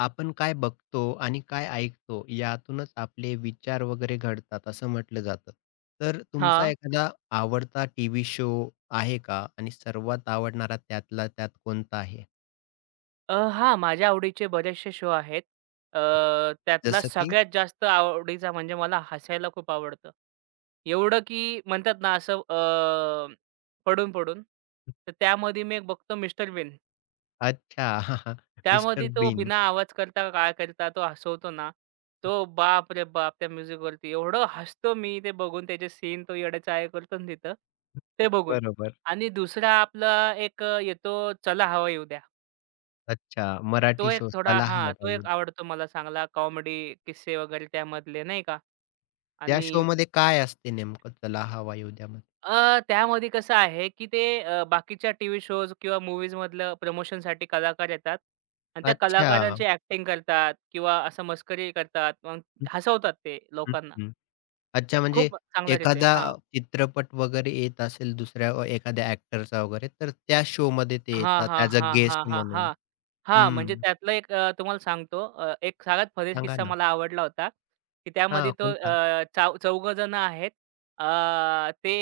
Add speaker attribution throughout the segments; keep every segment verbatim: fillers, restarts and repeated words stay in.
Speaker 1: आपण काय बघतो आणि काय ऐकतो यातूनच आपले विचार वगैरे घडतात असं म्हटलं जातं. तर तुमचा
Speaker 2: हां.
Speaker 1: एखादा आवडता टीव्ही शो आहे का? आणि सर्वात आवडणारा त्यातला त्यात कोणता आहे?
Speaker 2: अ, हां, माझ्या आवडीचे बरेचसे शो आहेत. अ, त्यातला
Speaker 1: जसं की
Speaker 2: सगळ्यात जास्त आवडीचा म्हणजे मला हसायला खूप आवडतं. एवढं की म्हणतात ना असं अ, पडून-पडून. तर त्यामध्ये मी एक बघतो मिस्टर बीन.
Speaker 1: अच्छा, मिस्टर
Speaker 2: त्यामध्ये तो
Speaker 1: बीन.
Speaker 2: बिना आवाज करता काय करता तो हसवतो ना, तो बाप रे बाप! त्या म्युझिकवरती एवढं हसतो मी ते बघून त्याचे सीन तो येडे-चाळे करतो ना तिथं, ते बघून.
Speaker 1: बरोबर.
Speaker 2: आणि दुसरा आपला एक अ, येतो चला हवा येऊ द्या.
Speaker 1: अच्छा,
Speaker 2: तो
Speaker 1: मराठी
Speaker 2: एक
Speaker 1: शो
Speaker 2: थोडा
Speaker 1: चला
Speaker 2: हां,
Speaker 1: हवा
Speaker 2: तो
Speaker 1: येऊ
Speaker 2: एक
Speaker 1: द्या.
Speaker 2: आवडतो मला चांगला कॉमेडी किस्से वगैरे त्यामधले नाही का
Speaker 1: त्या
Speaker 2: आणि
Speaker 1: शोमध्ये काय असते नेमकं चला हवा येऊ द्यामध्ये?
Speaker 2: अ, त्यामध्ये कसं आहे, की ते अ, बाकीच्या टीव्ही शोज किंवा मूव्हीजमधलं प्रमोशनसाठी कलाकार येतात आणि त्या
Speaker 1: अच्छा.
Speaker 2: कलाकारांची ॲक्टिंग करतात किंवा असं मस्करी करतात. मग
Speaker 1: हं,
Speaker 2: हसवतात ते
Speaker 1: हं,
Speaker 2: लोकांना.
Speaker 1: अच्छा, म्हणजे
Speaker 2: खूप चांगल्या रीते.
Speaker 1: एखादा
Speaker 2: हां.
Speaker 1: चित्रपट वगैरे येत असेल दुसऱ्या अ, एखाद्या ॲक्टरचा वगैरे, तर त्या शो शोमध्ये ते
Speaker 2: हां,
Speaker 1: येतात
Speaker 2: हां,
Speaker 1: ॲज अ
Speaker 2: हां, हां,
Speaker 1: गेस्ट
Speaker 2: हां, हां.
Speaker 1: म्हणून.
Speaker 2: हां, म्हणजे
Speaker 1: हं,
Speaker 2: त्यातलं एक अ, तुम्हाला सांगतो अ, एक सगळ्यात फनी
Speaker 1: सांगा
Speaker 2: किस्सा
Speaker 1: ना?
Speaker 2: मला आवडला होता, की त्यामध्ये
Speaker 1: हां,
Speaker 2: तो
Speaker 1: कोणता?
Speaker 2: अ, चौ जण आहेत. अ, ते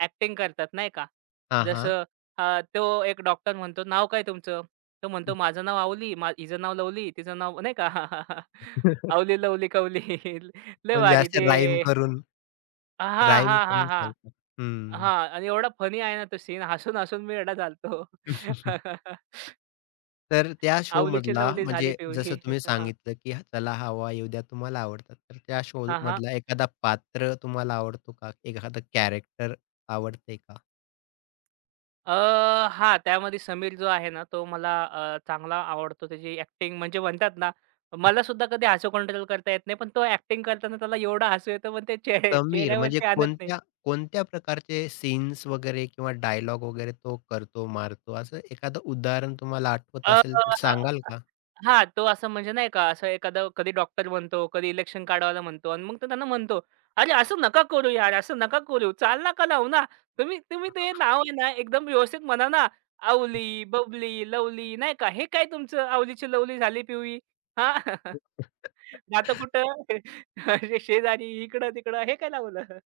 Speaker 2: ॲ करतात नाही का.
Speaker 1: हां, हां.
Speaker 2: जसं अ, तो एक डॉक्टर म्हणतो, "नाव काय तुमचं?" तो म्हणतो, "माझं नाव आवली, मा हिचं नाव लवली, तिचं नाव" नाही का "आवली, लवली, कवली." लय
Speaker 1: म्हणजे
Speaker 2: भारी ते
Speaker 1: असं राईम करून
Speaker 2: हां,
Speaker 1: राईम
Speaker 2: हां, हां,
Speaker 1: करून
Speaker 2: हां.
Speaker 1: सांगतात. हं.
Speaker 2: हां आणि एवढा फनी आहे ना तो सीन हसून-हसून मी वेडा झालतो.
Speaker 1: तर त्या
Speaker 2: "आवलीचे
Speaker 1: शोमधला
Speaker 2: लवली झाले
Speaker 1: म्हणजे जसं
Speaker 2: पिवळी."
Speaker 1: तुम्ही
Speaker 2: हां,
Speaker 1: सांगितलं, की हा- "चला हवा येऊ द्या" तुम्हाला आवडतात. तर त्या
Speaker 2: हां, हां.
Speaker 1: शोमधला एखादा पात्र तुम्हाला आवडतो का? एखादं कॅरेक्टर आवडते का?
Speaker 2: अ, हां, त्यामध्ये समीर जो आहे ना, तो मला अ, चांगला आवडतो. त्याची ॲक्टिंग म्हणजे म्हणतात ना, मला सुद्धा कधी हसू कंट्रोल करता येत नाही. पण तो ॲक्टिंग करताना त्याला एवढं हसू येतं, पण ते चेह
Speaker 1: समीर म्हणजे
Speaker 2: चेहऱ्यावरती आणत नाही.
Speaker 1: कोणत्या कोणत्या प्रकारचे सीन्स वगैरे किंवा डायलॉग वगैरे तो करतो, मारतो असं एखादं उदाहरण तुम्हाला आठवत
Speaker 2: अ
Speaker 1: असेल तर सांगाल का?
Speaker 2: हां, तो असं म्हणजे नाही का, असं एखादं कधी डॉक्टर म्हणतो, कधी इलेक्शन काढवायला म्हणतो आणि मग तो त्यांना म्हणतो, "अरे, असं नका करू यार, असं नका करू. चाल नका लावू ना. तुम्ही तुम्ही ते नाव आहे ना, एकदम व्यवस्थित म्हणा ना. आवली, बबली, लवली नाही का. हे काय तुमचं आवलीची लवली झाली पिवळी. हां, जातं कुठं? शेजारी, इकडं-तिकडं. हे काय लावलं?"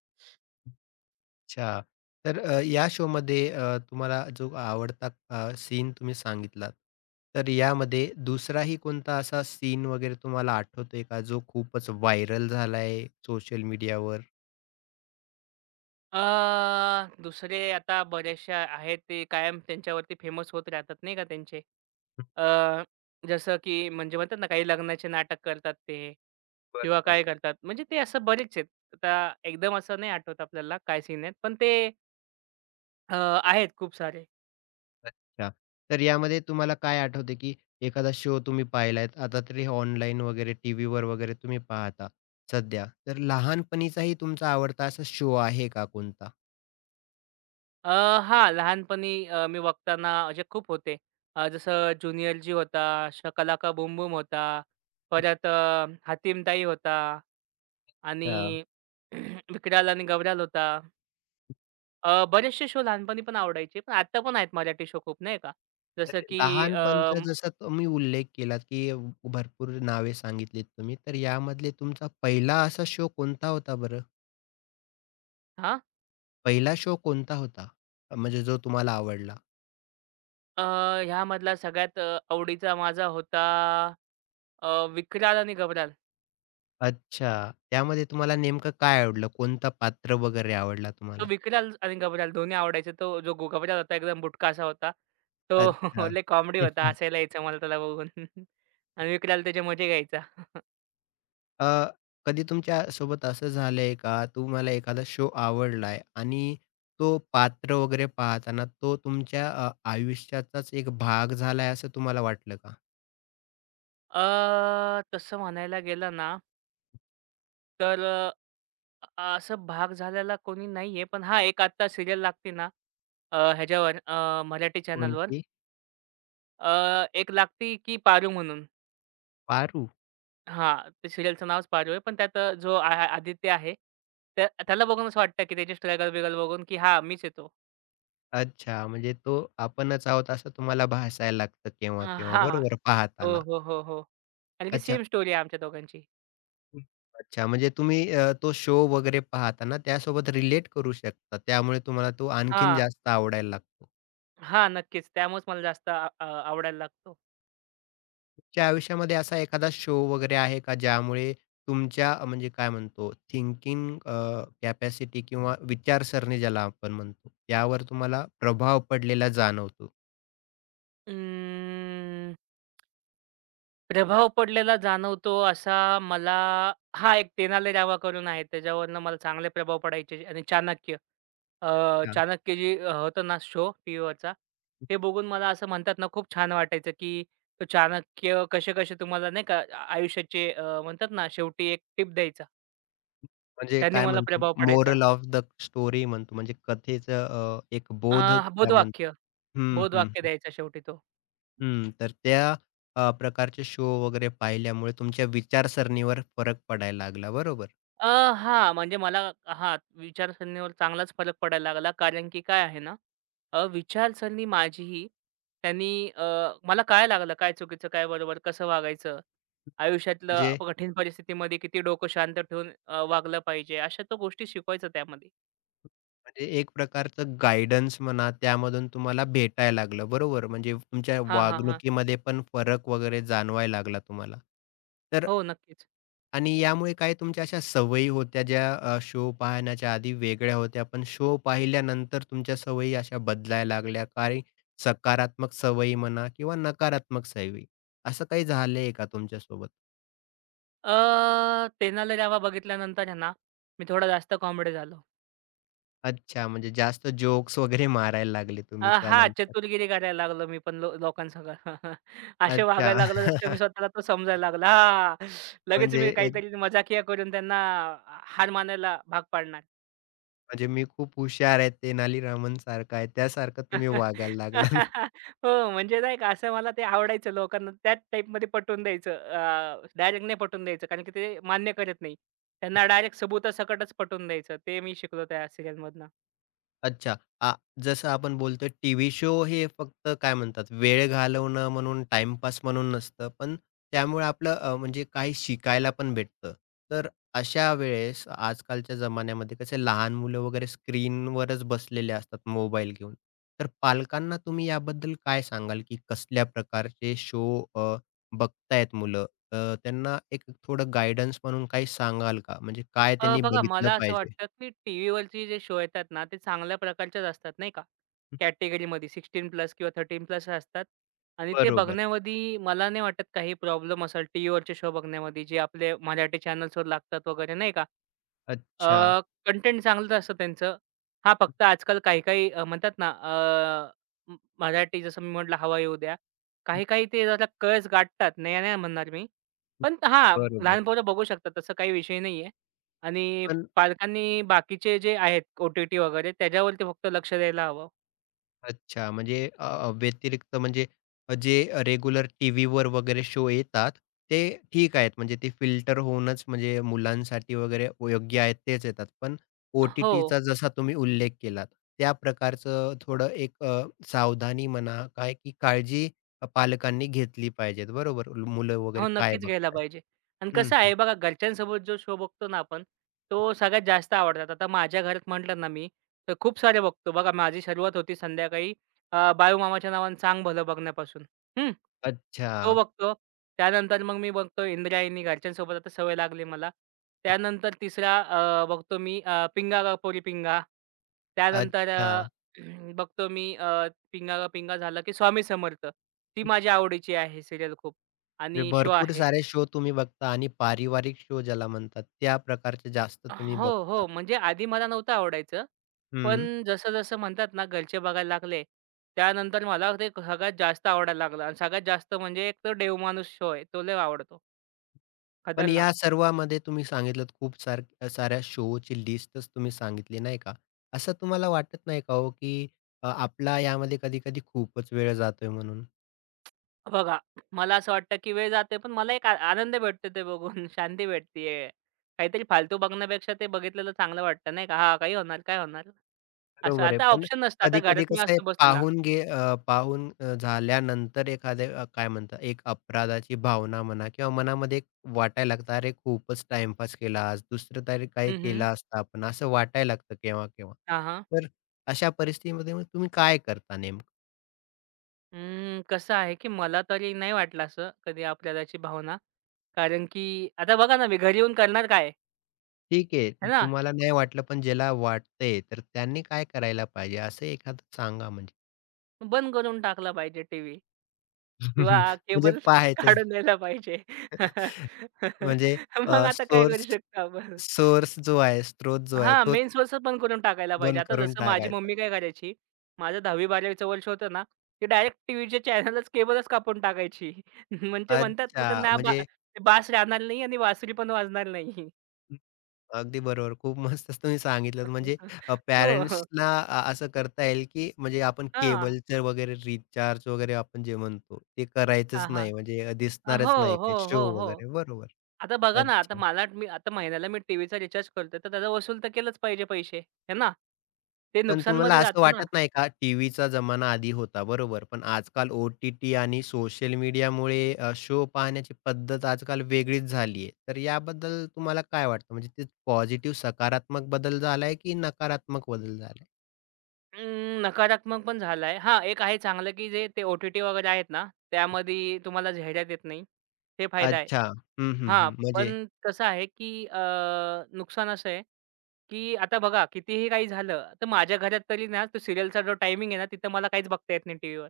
Speaker 1: अच्छा. तर अ, या शोमध्ये अ, तुम्हाला जो आवडता अ, सीन तुम्ही सांगितलात, तर यामध्ये दुसराही कोणता असा सीन वगैरे तुम्हाला आठवतोय का जो खूपच व्हायरल झालाय सोशल मीडियावर?
Speaker 2: अ, दुसरे आता बऱ्याचशा आहेत, ते कायम त्यांच्यावरती फेमस होत राहतात नाही का त्यांचे. अ, जसं की म्हणजे म्हणतात ना, काही लग्नाचे नाटक करतात ते किंवा
Speaker 1: बरोबर.
Speaker 2: काय करतात. म्हणजे ते असं बरेच आहेत. आता एकदम असं नाही आठवत आपल्याला काय सीन आहेत. पण ते अ, आहेत खूप सारे.
Speaker 1: अच्छा. तर यामध्ये तुम्हाला काय आठवते, की एखादा शो तुम्ही पाहिलात, आता तरी ऑनलाईन वगैरे टीव्हीवर वगैरे तुम्ही पाहता सध्या. तर लहानपणीचाही तुमचा आवडता असा शो आहे का कोणता?
Speaker 2: अ, हां, लहानपणी अ, मी बघताना असे खूप होते. अ, जसं ज्युनियर जी होता, शकालाका का बूम होता, परत अ, हतीमताई होता आणि
Speaker 1: हां.
Speaker 2: विक्राल आणि गबराल होता. अ, बरेचसे शो लहानपणी पण आवडायचे. पण आता पण आहेत मराठी शो खूप नाही का.
Speaker 1: तर
Speaker 2: जसं की
Speaker 1: लहानपणचा जसा तुम्ही उल्लेख केलात, की भरपूर नावे सांगितलीत तुम्ही. तर यामधले तुमचा पहिला असा शो कोणता होता बरं?
Speaker 2: हां.
Speaker 1: पहिला शो कोणता होता? म्हणजे जो तुम्हाला आवडला?
Speaker 2: अ, ह्यामधला सगळ्यात अ, आवडीचा माझा होता अ, विक्राल आणि गबराल.
Speaker 1: अच्छा. त्यामध्ये तुम्हाला नेमकं काय आवडलं? कोणता पात्र वगैरे आवडला
Speaker 2: तो
Speaker 1: तुम्हाला?
Speaker 2: विक्राल आणि गबराल दोन्ही आवडायचे. तो जो ग गबराल होता एकदम बुटका असा होता. तो
Speaker 1: अच्छा.
Speaker 2: लय कॉमेडी होता. हसायला यायचं मला त्याला बघून आणि विक्राल त्याचे मजे घ्यायचा.
Speaker 1: अ, कधी तुमच्या सोबत असं झालंय का, तुम्हाला एखादा शो आवडलाय आणि तो पात्र वगैरे पाहताना तो तुमच्या अ, आयुष्याचाच एक भाग झालाय असं तुम्हाला वाटलं का?
Speaker 2: अ, तसं म्हणायला गेलं ना, तर अ, अ, असं भाग झालेला कोणी नाहीये. पण हां, एक आत्ता सीरियल लागते ना, अ, ह्याच्यावर अ, मराठी चॅनलवर
Speaker 1: कोणती?
Speaker 2: एक लागती की पारू म्हणून.
Speaker 1: पारू.
Speaker 2: हां, ते सीरियलचं नावच पारू आहे. पण त्यात अ, जो आ आ आदित्य आहे, त्या त्याला बघून असं वाटतं, की त्याची स्ट्रगल-बिगल बघून, की हां, मीच आहे तो.
Speaker 1: अच्छा, म्हणजे तो आपणच आहोत असं तुम्हाला भासायला लागतं
Speaker 2: अ,
Speaker 1: केव्हा-केव्हा
Speaker 2: हां.
Speaker 1: बरोबर
Speaker 2: हो,
Speaker 1: पाहताना.
Speaker 2: हो, हो, हो. कारण की
Speaker 1: अच्छा.
Speaker 2: सेम स्टोरी आहे आमच्या दोघांची.
Speaker 1: हम्म. अच्छा, म्हणजे तुम्ही अ, तो शो वगैरे पाहताना त्यासोबत रिलेट करू शकता. त्यामुळे तुम्हाला तो आणखीन
Speaker 2: हां.
Speaker 1: जास्त आवडायला लागतो.
Speaker 2: हां, नक्कीच. त्यामुळेच मला जास्त आ अ, आवडायला लागतो.
Speaker 1: तुमच्या आयुष्यामध्ये असा एखादा शो वगैरे आहे का ज्यामुळे तुमच्या अ, म्हणजे काय म्हणतो थिंकिंग कॅपॅसिटी किंवा विचारसरणी ज्याला आपण म्हणतो यावर तुम्हाला प्रभाव पडलेला जाणवतो?
Speaker 2: अं. प्रभाव पडलेला जाणवतो असा मला हा एक तेनाली रावा करून आहे त्याच्यावरनं मला चांगले प्रभाव पडायचे आणि चाणक्य अ,
Speaker 1: अच्छा.
Speaker 2: चाणक्य जे अ, होतं ना शो टीव्हीवरचा ते बघून मला असं म्हणतात ना खूप छान वाटायचं की तो चाणक्य कसे कसे तुम्हाला नाही का आ- आयुष्याचे अ, म्हणतात ना शेवटी एक टिप द्यायचा
Speaker 1: म्हणजे
Speaker 2: त्यांनी
Speaker 1: काय
Speaker 2: मला
Speaker 1: म्हणतो
Speaker 2: प्रभाव पडायचा
Speaker 1: मोरल ऑफ द स्टोरी म्हणतो म्हणजे कथेचं अ, एक बोध
Speaker 2: अ,
Speaker 1: त्या म्हणतो.
Speaker 2: बोधवाक्य
Speaker 1: हं, हं,
Speaker 2: बोधवाक्य
Speaker 1: हं.
Speaker 2: द्यायचा शेवटी तो
Speaker 1: हं. तर त्या अ, प्रकारचे शो वगैरे पाहिल्यामुळे तुमच्या विचारसरणीवर फरक पडायला लागला बरोबर.
Speaker 2: अ, हां, म्हणजे मला हां, विचारसरणीवर चांगलाच फरक पडायला लागला. कारण की काय आहे ना, अ, विचारसरणी माझीही त्यांनी अ, मला कळायला लागलं काय चुकीचं, काय बरोबर, कसं वागायचं. आयुष्यातलं
Speaker 1: म्हणजे
Speaker 2: अप- कठीण परिस्थितीमध्ये किती डोकं शांत ठेवून अ, वागलं पाहिजे. अशा तो गोष्टी शिकवायचा त्यामध्ये.
Speaker 1: म्हणजे एक प्रकारचं गाईडन्स म्हणा, त्यामधून तुम्हाला भेटायला लागलं, बरोबर? म्हणजे तुमच्या
Speaker 2: हां, हां, हां.
Speaker 1: वागणुकीमध्ये पण फरक वगैरे जाणवायला लागला तुम्हाला. तर
Speaker 2: हो, नक्कीच.
Speaker 1: आणि यामुळे काय तुमच्या अशा सवयी होत्या ज्या अ, शो पाहण्याच्या आधी वेगळ्या होत्या, पण शो पाहिल्यानंतर तुमच्या सवयी अशा बदलायला लागल्या, काही सकारात्मक सवयी म्हणा किंवा नकारात्मक सवयी, असं काही झालंय का तुमच्यासोबत?
Speaker 2: अ, तेनाली रावा बघितल्यानंतर आहे ना, मी थोडा जास्त कॉमेडी झालो.
Speaker 1: अच्छा, म्हणजे जास्त जोक्स वगैरे मारायला लागले
Speaker 2: अ,
Speaker 1: तुम्ही
Speaker 2: हां,
Speaker 1: त्यानंतर.
Speaker 2: चतुरगिरी करायला लागलो मी पण लो लोकांसंग. असे
Speaker 1: अच्छा,
Speaker 2: वागायला लागलो जसं का मी स्वतःला तो समजायला लागला. हां, लगेच
Speaker 1: म्हणजे
Speaker 2: मी काहीतरी मजाकिया करून त्यांना हार मानायला भाग पाडणार.
Speaker 1: म्हणजे मी खूप हुशार आहे, तेनालीरामनसारखा आहे, त्यासारखं तुम्ही वागायला लागलात.
Speaker 2: हो, म्हणजे नाही का असं मला ते आवडायचं लोकांना त्याच टाइपमध्ये पटवून द्यायचं. अ, डायरेक्ट नाही पटवून द्यायचं कारण की ते मान्य करत नाही. त्यांना डायरेक्ट सबुतासकटच पटवून द्यायचं. ते मी शिकलो त्या सीरियलमधनं.
Speaker 1: अच्छा. आ, जसं आपण बोलतोय टीव्ही शो हे फक्त काय म्हणतात वेळ घालवणं म्हणून, टाईमपास म्हणून नसतं, पण त्यामुळे आपलं अ, म्हणजे काही शिकायला पण भेटतं. तर अशा वेळेस आजकालच्या जमान्यामध्ये कसे लहान मुलं वगैरे स्क्रीनवरच बसलेले असतात मोबाईल घेऊन. तर पालकांना तुम्ही याबद्दल काय सांगाल, की कसल्या प्रकारचे शो बघतायत मुलं? अ, त्यांना एक थोडं गाईडन्स म्हणून काही सांगाल का? म्हणजे काय
Speaker 2: अ,
Speaker 1: त्यांनी
Speaker 2: बघा
Speaker 1: बघितलं
Speaker 2: मला असं
Speaker 1: पाहिजे?
Speaker 2: वाटतं, की टीव्हीवरचे जे शो येतात ना, ते चांगल्या प्रकारचेच असतात नाही का. कॅटेगरीमध्ये सोळा प्लस किंवा तेरा प्लस असतात आणि ते
Speaker 1: बरोबर.
Speaker 2: बघण्यामध्ये मला नाही वाटत काही प्रॉब्लेम असेल टीव्हीवरचे शो बघण्यामध्ये जे आपले मराठी चॅनल्सवर लागतात वगैरे नाही का.
Speaker 1: अच्छा.
Speaker 2: कंटेंट चांगलंच असतं त्यांचं. हां, फक्त आजकाल काही-काही अ, म्हणतात ना, अ, म मराठी जसं मी म्हटलं हवा येऊ द्या. काही-काही ते जरा कळच गाठतात. नाही, नाही म्हणणार मी. पण हां,
Speaker 1: बरोबर.
Speaker 2: लहान पोरं बघू शकतात तसं काही विषय नाहीये. आणि
Speaker 1: पण
Speaker 2: पालकांनी बाकीचे जे आहेत ओ-टी-टी वगैरे त्याच्यावरती फक्त लक्ष द्यायला हवं.
Speaker 1: अच्छा, म्हणजे अ, अ, व्यतिरिक्त म्हणजे अ, जे रेग्युलर टीव्हीवर वगैरे शो येतात, ते ठीक आहेत. म्हणजे ते फिल्टर होऊनच म्हणजे मुलांसाठी वगैरे योग्य आहेत तेच येतात. पण
Speaker 2: हो.
Speaker 1: ओ-टी-टीचा जसा तुम्ही उल्लेख केलात, त्या प्रकारचं थोडं एक अ, सावधानी म्हणा काय की काळजी अ, पालकांनी घेतली पाहिजेत, बरोबर? मुलं
Speaker 2: हो,
Speaker 1: वगैरे काय
Speaker 2: नक्कीच घ्यायला
Speaker 1: बघतायत.
Speaker 2: पाहिजे. आणि
Speaker 1: हं,
Speaker 2: कसं
Speaker 1: हं.
Speaker 2: आहे बघा, घरच्यांसोबत जो शो बघतो ना आपण, तो सगळ्यात जास्त आवडतात. आता माझ्या घरात म्हटलं ना मी, तर खूप सारे बघतो. बघा, माझी सुरुवात होती संध्याकाळी अ, बाळूमामाच्या नावानं सांग भलं बघण्यापासून. हं.
Speaker 1: अच्छा,
Speaker 2: तो बघतो. त्यानंतर मग मी बघतो इंद्रायणी, घरच्यांसोबत आता सवय लागली मला. त्यानंतर तिसरा अ, बघतो मी अ, पिंगा गा पोरी पिंगा. त्यानंतर अ,
Speaker 1: अच्छा.
Speaker 2: बघतो मी अ, पिंगा गा पिंगा झालं, की स्वामी समर्थ. ती माझ्या आवडीची आहे सीरियल खूप.
Speaker 1: म्हणजे
Speaker 2: आणि शो
Speaker 1: भरपूर
Speaker 2: आहे.
Speaker 1: सारे शो तुम्ही बघता आणि पारिवारिक शो ज्याला म्हणतात, त्या प्रकारचे जास्त तुम्ही
Speaker 2: हो,
Speaker 1: बघता.
Speaker 2: हो. म्हणजे आधी मला नव्हतं आवडायचं.
Speaker 1: हं.
Speaker 2: पण जसं-जसं म्हणतात ना घरचे बघायला लागले, त्यानंतर मला ते सगळ्यात जास्त आवडायला लागलं आणि सगळ्यात जास्त म्हणजे एक तो देव माणूस शो आहे. तो लय आवडतो.
Speaker 1: पण
Speaker 2: खतरनाक.
Speaker 1: या सर्वामध्ये तुम्ही सांगितलत खूप सार साऱ्या शोची लिस्टच तुम्ही सांगितली नाही का? असं तुम्हाला वाटत नाही का हो, की अ, आपला यामध्ये कधी-कधी खूपच वेळ जातोय म्हणून?
Speaker 2: बघा, मला असं वाटतं की वेळ जातोय पण मला एक आ आनंद भेटतो ते बघून. शांती भेटतीये. काहीतरी फालतू बघण्यापेक्षा ते बघितलेलं चांगलं वाटतं नाही का? हां, काही होणार, काय होणार? असं.
Speaker 1: बरोबर आहे.
Speaker 2: आता
Speaker 1: पण
Speaker 2: ऑप्शन नसतं. आता
Speaker 1: कधी-कधी
Speaker 2: घरात मी
Speaker 1: कसं आहे
Speaker 2: असतो बसलेला.
Speaker 1: पाहून घे अ, पाहून अ, झाल्यानंतर एखाद्या अ, काय म्हणतात एक अपराधाची भावना म्हणा किंवा मनामध्ये एक वाटायला लागतं, "अरे खूपच टाईमपास केला आज, दुसरं तरी काही
Speaker 2: हं, हं.
Speaker 1: केला असता आपण." असं वाटायला लागतं केव्हा-केव्हा.
Speaker 2: हां, हां.
Speaker 1: तर अशा परिस्थितीमध्ये मग तुम्ही काय करता नेमकं?
Speaker 2: अं, कसं आहे, की मला तरी नाही वाटलं असं कधी अपराधाची भावना. कारण की आता बघा ना, मी घरी येऊन करणार काय?
Speaker 1: ठीक आहे,
Speaker 2: आहे ना?
Speaker 1: तुम्हाला नाही वाटलं पण ज्याला वाटतंय तर त्यांनी काय करायला पाहिजे असं एखादं सांगा म्हणजे.
Speaker 2: बंद करून टाकला पाहिजे टीव्ही किंवा
Speaker 1: म्हणजे
Speaker 2: केबल
Speaker 1: पाहायचंच
Speaker 2: काढून द्यायला पाहिजे.
Speaker 1: म्हणजे
Speaker 2: मग
Speaker 1: अ,
Speaker 2: आता काय करू
Speaker 1: सोर्स
Speaker 2: शकतो आपण?
Speaker 1: सोर्स जो आहे, स्रोत जो आहे,
Speaker 2: हां,
Speaker 1: तोच
Speaker 2: मेन सोर्स पण करून टाकायला पाहिजे.
Speaker 1: बंद
Speaker 2: आता
Speaker 1: करून
Speaker 2: जसं माझी
Speaker 1: टाकायचा.
Speaker 2: मम्मी काय करायची, माझं दहावी-बारावी वर्ष होतं ना, ते डायरेक्ट टीव्हीचे चॅनलच, केबलच कापून टाकायची. म्हणजे म्हणतात ना,
Speaker 1: अच्छा,
Speaker 2: त्यांना बा
Speaker 1: म्हणजे
Speaker 2: बास राहणार नाही आणि बासरी पण वाजणार नाही.
Speaker 1: अगदी बरोबर. खूप मस्त तुम्ही सांगितलंत. म्हणजे
Speaker 2: हो, हो.
Speaker 1: पॅरेंट्सला असं करता येईल, की म्हणजे आपण
Speaker 2: हां.
Speaker 1: केबलचं वगैरे रिचार्ज वगैरे आपण जे म्हणतो, ते करायचंच
Speaker 2: हां, हां.
Speaker 1: नाही. म्हणजे
Speaker 2: अ, हो,
Speaker 1: दिसणारच नाही
Speaker 2: हो,
Speaker 1: काही
Speaker 2: हो,
Speaker 1: शो
Speaker 2: हो.
Speaker 1: वगैरे. बरोबर.
Speaker 2: आता बघा ना, आता
Speaker 1: अच्छा.
Speaker 2: मला मी आता महिन्याला मी टीव्हीचा रिचार्ज करतोय, तर त्याचा वसूल तर केलंच पाहिजे पैसे, हे ना? ते
Speaker 1: पण तुम्हाला
Speaker 2: नुकसानमध्ये
Speaker 1: असं
Speaker 2: जातं ना.
Speaker 1: वाटत नाही का, टीव्हीचा जमाना आधी होता बरोबर, पण आजकाल ओ-टी-टी आणि सोशल मीडियामुळे शो पाहण्याची पद्धत आजकाल वेगळीच झाली आहे. तर याबद्दल तुम्हाला काय वाटतं? म्हणजे ते पॉझिटिव्ह सकारात्मक बदल झालाय की नकारात्मक बदल झालाय?
Speaker 2: अं, नकारात्मक पण झालाय. हां, एक आहे चांगलं, की जे ते ओ-टी-टी वगैरे आहेत ना, त्यामध्ये तुम्हाला जाहिरात येत नाही. ते फायदा आहे.
Speaker 1: अच्छा. हं, हं,
Speaker 2: हां,
Speaker 1: हं.
Speaker 2: पण
Speaker 1: म्हणजे
Speaker 2: कसं आहे, की अ, नुकसान असं आहे, की आता बघा कितीही काही झालं, तर माझ्या घरात तरी ना तो सीरियलचा जो टायमिंग आहे ना, तिथं मला काहीच बघता येत नाही टीव्हीवर.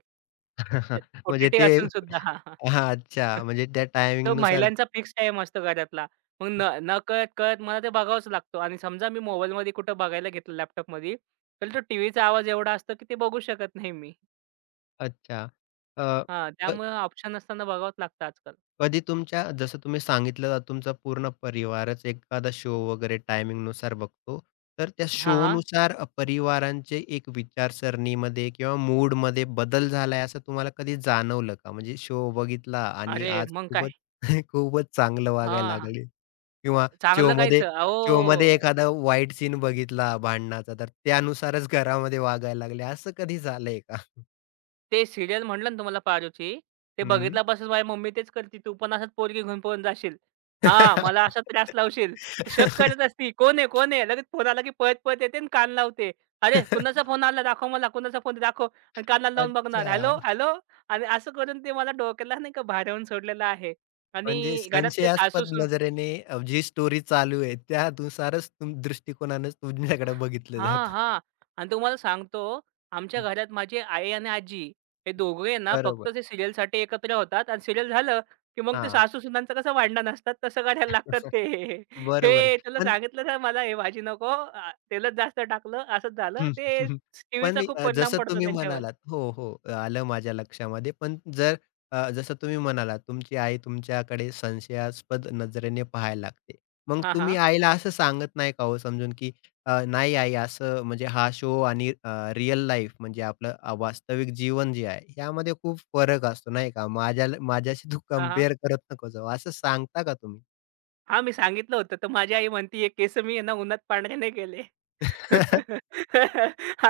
Speaker 2: ते
Speaker 1: म्हणजे
Speaker 2: ओ-टी-टी
Speaker 1: ते
Speaker 2: असून सुद्धा हां, हां.
Speaker 1: हां, अच्छा. म्हणजे त्या
Speaker 2: तो
Speaker 1: टायमिंगनुसार
Speaker 2: महिलांचा फिक्स टाईम असतो घरातला. मग न नकळत-कळत मला ते बघावाच लागतो आणि समजा मी मोबाईलमध्ये कुठं बघायला घेतलं लॅपटॉपमध्ये, तर तो टीव्हीचा आवाज एवढा असतो की ते बघू शकत नाही मी.
Speaker 1: अच्छा. अ,
Speaker 2: हां, त्यामुळे ऑप्शन नसताना बघावंच लागतं आजकाल.
Speaker 1: कधी तुमच्या जसं तुम्ही सांगितलं तुमचा पूर्ण परिवारच एखादा शो वगैरे टायमिंगनुसार बघतो. तर त्या
Speaker 2: हां, हां.
Speaker 1: शोनुसार अ, परिवारांचे एक विचारसरणीमध्ये किंवा मूडमध्ये बदल झालाय असं तुम्हाला कधी जाणवलं का? म्हणजे शो बघितला आणि
Speaker 2: अरे
Speaker 1: आज
Speaker 2: मग काय?
Speaker 1: खूपच खूपच चांगलं वागायला
Speaker 2: हां,
Speaker 1: लागले किंवा
Speaker 2: चांगलं कायच.
Speaker 1: शोमध्ये
Speaker 2: अहो
Speaker 1: शोमध्ये एखादा वाईट सीन बघितला भांडणाचा, तर त्यानुसारच घरामध्ये वागायला लागले असं कधी झालंय का?
Speaker 2: ते सीरियल म्हटलं ना तुम्हाला पारोची, ते
Speaker 1: हं.
Speaker 2: बघितल्यापासून माझी मम्मी तेच करते, "तू पण असंच पोरगी घेऊन पळून जाशील. हां, मला असा त्रास लावशील." शक करत असती, "कोण आहे? कोण आहे?" लगेच फोन आला की पळत-पळत येते आणि कान लावते. "अरे, कुणाचा फोन आला? दाखव मला. कुणाचा फोन दाखव." आणि कानाला लावून बघणार,
Speaker 1: अच्छा.
Speaker 2: "Hello, hello." आणि असं करून ते मला डोक्याला नाही का भारावून सोडलेलं आहे.
Speaker 1: म्हणजे
Speaker 2: आणि घरात ते सासू
Speaker 1: संशयास्पद नजरेने अ, जी स्टोरी चालू आहे, त्यानुसारच तुम दृष्टिकोनानेच तुमच्याकडे बघितलं
Speaker 2: हां,
Speaker 1: जातं.
Speaker 2: हां. आणि तुम्हाला सांगतो, आमच्या
Speaker 1: हं.
Speaker 2: घरात माझी आई आणि आजी हे दोघे ना फक्त
Speaker 1: बरोबर.
Speaker 2: ते सीरियलसाठी एकत्र होतात आणि सीरियल झालं, की मग ते
Speaker 1: हां.
Speaker 2: सासू-सुनांचं कसं भांडण असतात तसं करायला लागतात ते.
Speaker 1: बरोबर आहे.
Speaker 2: "हे तुला
Speaker 1: पण
Speaker 2: सांगितलं ना मला हे भाजी नको, आ, तेलच जास्त टाकलं, असंच
Speaker 1: हं,
Speaker 2: झालं." ते
Speaker 1: हं. हं. पण
Speaker 2: टीव्हीचा खूप
Speaker 1: अ,
Speaker 2: परिणाम
Speaker 1: जसं
Speaker 2: पडतो
Speaker 1: तुम्ही
Speaker 2: त्यांच्यावर.
Speaker 1: म्हणालात हो, हो. आलं माझ्या लक्षामध्ये. पण जर अ, जसं तुम्ही म्हणालात, तुमची आई तुमच्याकडे संशयास्पद नजरेने पाहायला लागते. मग
Speaker 2: हां,
Speaker 1: तुम्ही
Speaker 2: हां.
Speaker 1: आईला असं सांगत नाही का हो समजून, की अ, "नाही आई असं म्हणजे हा शो आणि अ, रिअल लाईफ म्हणजे आपलं अ, वास्तविक जीवन जे आहे, यामध्ये खूप फरक असतो नाही का? माझ्या माझ्याशी तू
Speaker 2: हां, हां.
Speaker 1: कंपेअर करत नको जाऊ." असं सांगता का तुम्ही?
Speaker 2: हां, मी सांगितलं होतं. तर माझी आई म्हणती, केस मी आहे ना उन्हात पांढरे नाही केले."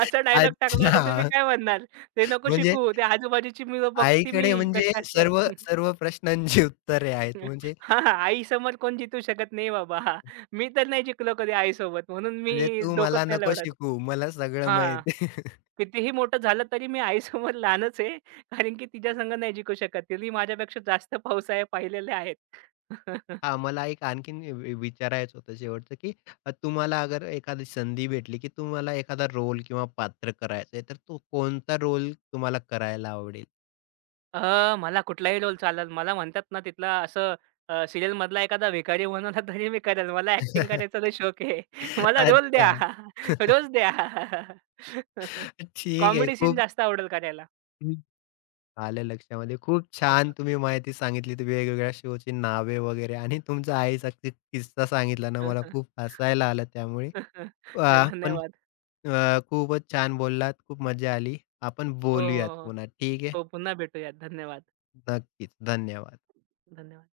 Speaker 2: असा डायलॉग टाकला तर तुम्ही
Speaker 1: अच्छा.
Speaker 2: काय म्हणणार? "ते नको
Speaker 1: म्हणजे
Speaker 2: शिकू, ते आजूबाजूची मुलं बघते
Speaker 1: आईकडे
Speaker 2: मी
Speaker 1: म्हणजे
Speaker 2: कशी असतात."
Speaker 1: सर्व सर्व प्रश्नांची उत्तरे आहेत. म्हणजे
Speaker 2: हां, आई आईसमोर कोण जितू शकत नाही बाबा. हा, मी तर नाही जिंकलो कधी आईसोबत म्हणून
Speaker 1: म्हणजे
Speaker 2: मी
Speaker 1: तू
Speaker 2: डोकंच
Speaker 1: मला
Speaker 2: नाही
Speaker 1: नको
Speaker 2: लवडत.
Speaker 1: शिकू मला सगळं
Speaker 2: हां.
Speaker 1: माहीत आहे.
Speaker 2: कितीही मोठं झालं तरी मी आईसमोर लहानच आहे. कारण की तिच्यासंग नाही जिंकू शकत. तिने माझ्यापेक्षा जास्त पावसाळ्या पाहिलेल्या आहेत.
Speaker 1: हां, मला एक आणखीन वि वि- विचारायचं होतं शेवटचं, की अ, तुम्हाला अगर एखादी संधी भेटली, की तुम्हाला एखादा रोल किंवा पात्र करायचं तर तो कोणता रोल तुम्हाला करायला आवडेल?
Speaker 2: अ, मला कुठलाही रोल चालेल. मला म्हणतात ना तिथला असं अ, सीरियलमधला एखादा भिकारी बनवला तरी मी करेल. मला ॲक्टिंग करायचा लय शौक आहे. मला रोल
Speaker 1: अच्छा.
Speaker 2: द्या. रोज द्या.
Speaker 1: ठीक आहे.
Speaker 2: कॉमेडी सीन
Speaker 1: खूप
Speaker 2: जास्त आवडेल करायला.
Speaker 1: आलं लक्षामध्ये. खूप छान तुम्ही माहिती सांगितलीत वेगवेगळ्या शोची नावे वगैरे आणि तुमचा आईचा कि किस्सा सांगितला ना मला खूप हसायला आलं त्यामुळे.
Speaker 2: नाही
Speaker 1: अ, पण
Speaker 2: धन्यवाद.
Speaker 1: अ, खूपच छान बोललात. खूप मजा आली. आपण
Speaker 2: हो,
Speaker 1: बोलूयात
Speaker 2: हो, हो.
Speaker 1: पुन्हा. ठीक आहे.
Speaker 2: हो, पुन्हा भेटूयात. धन्यवाद.
Speaker 1: नक्कीच. धन्यवाद.
Speaker 2: धन्यवाद.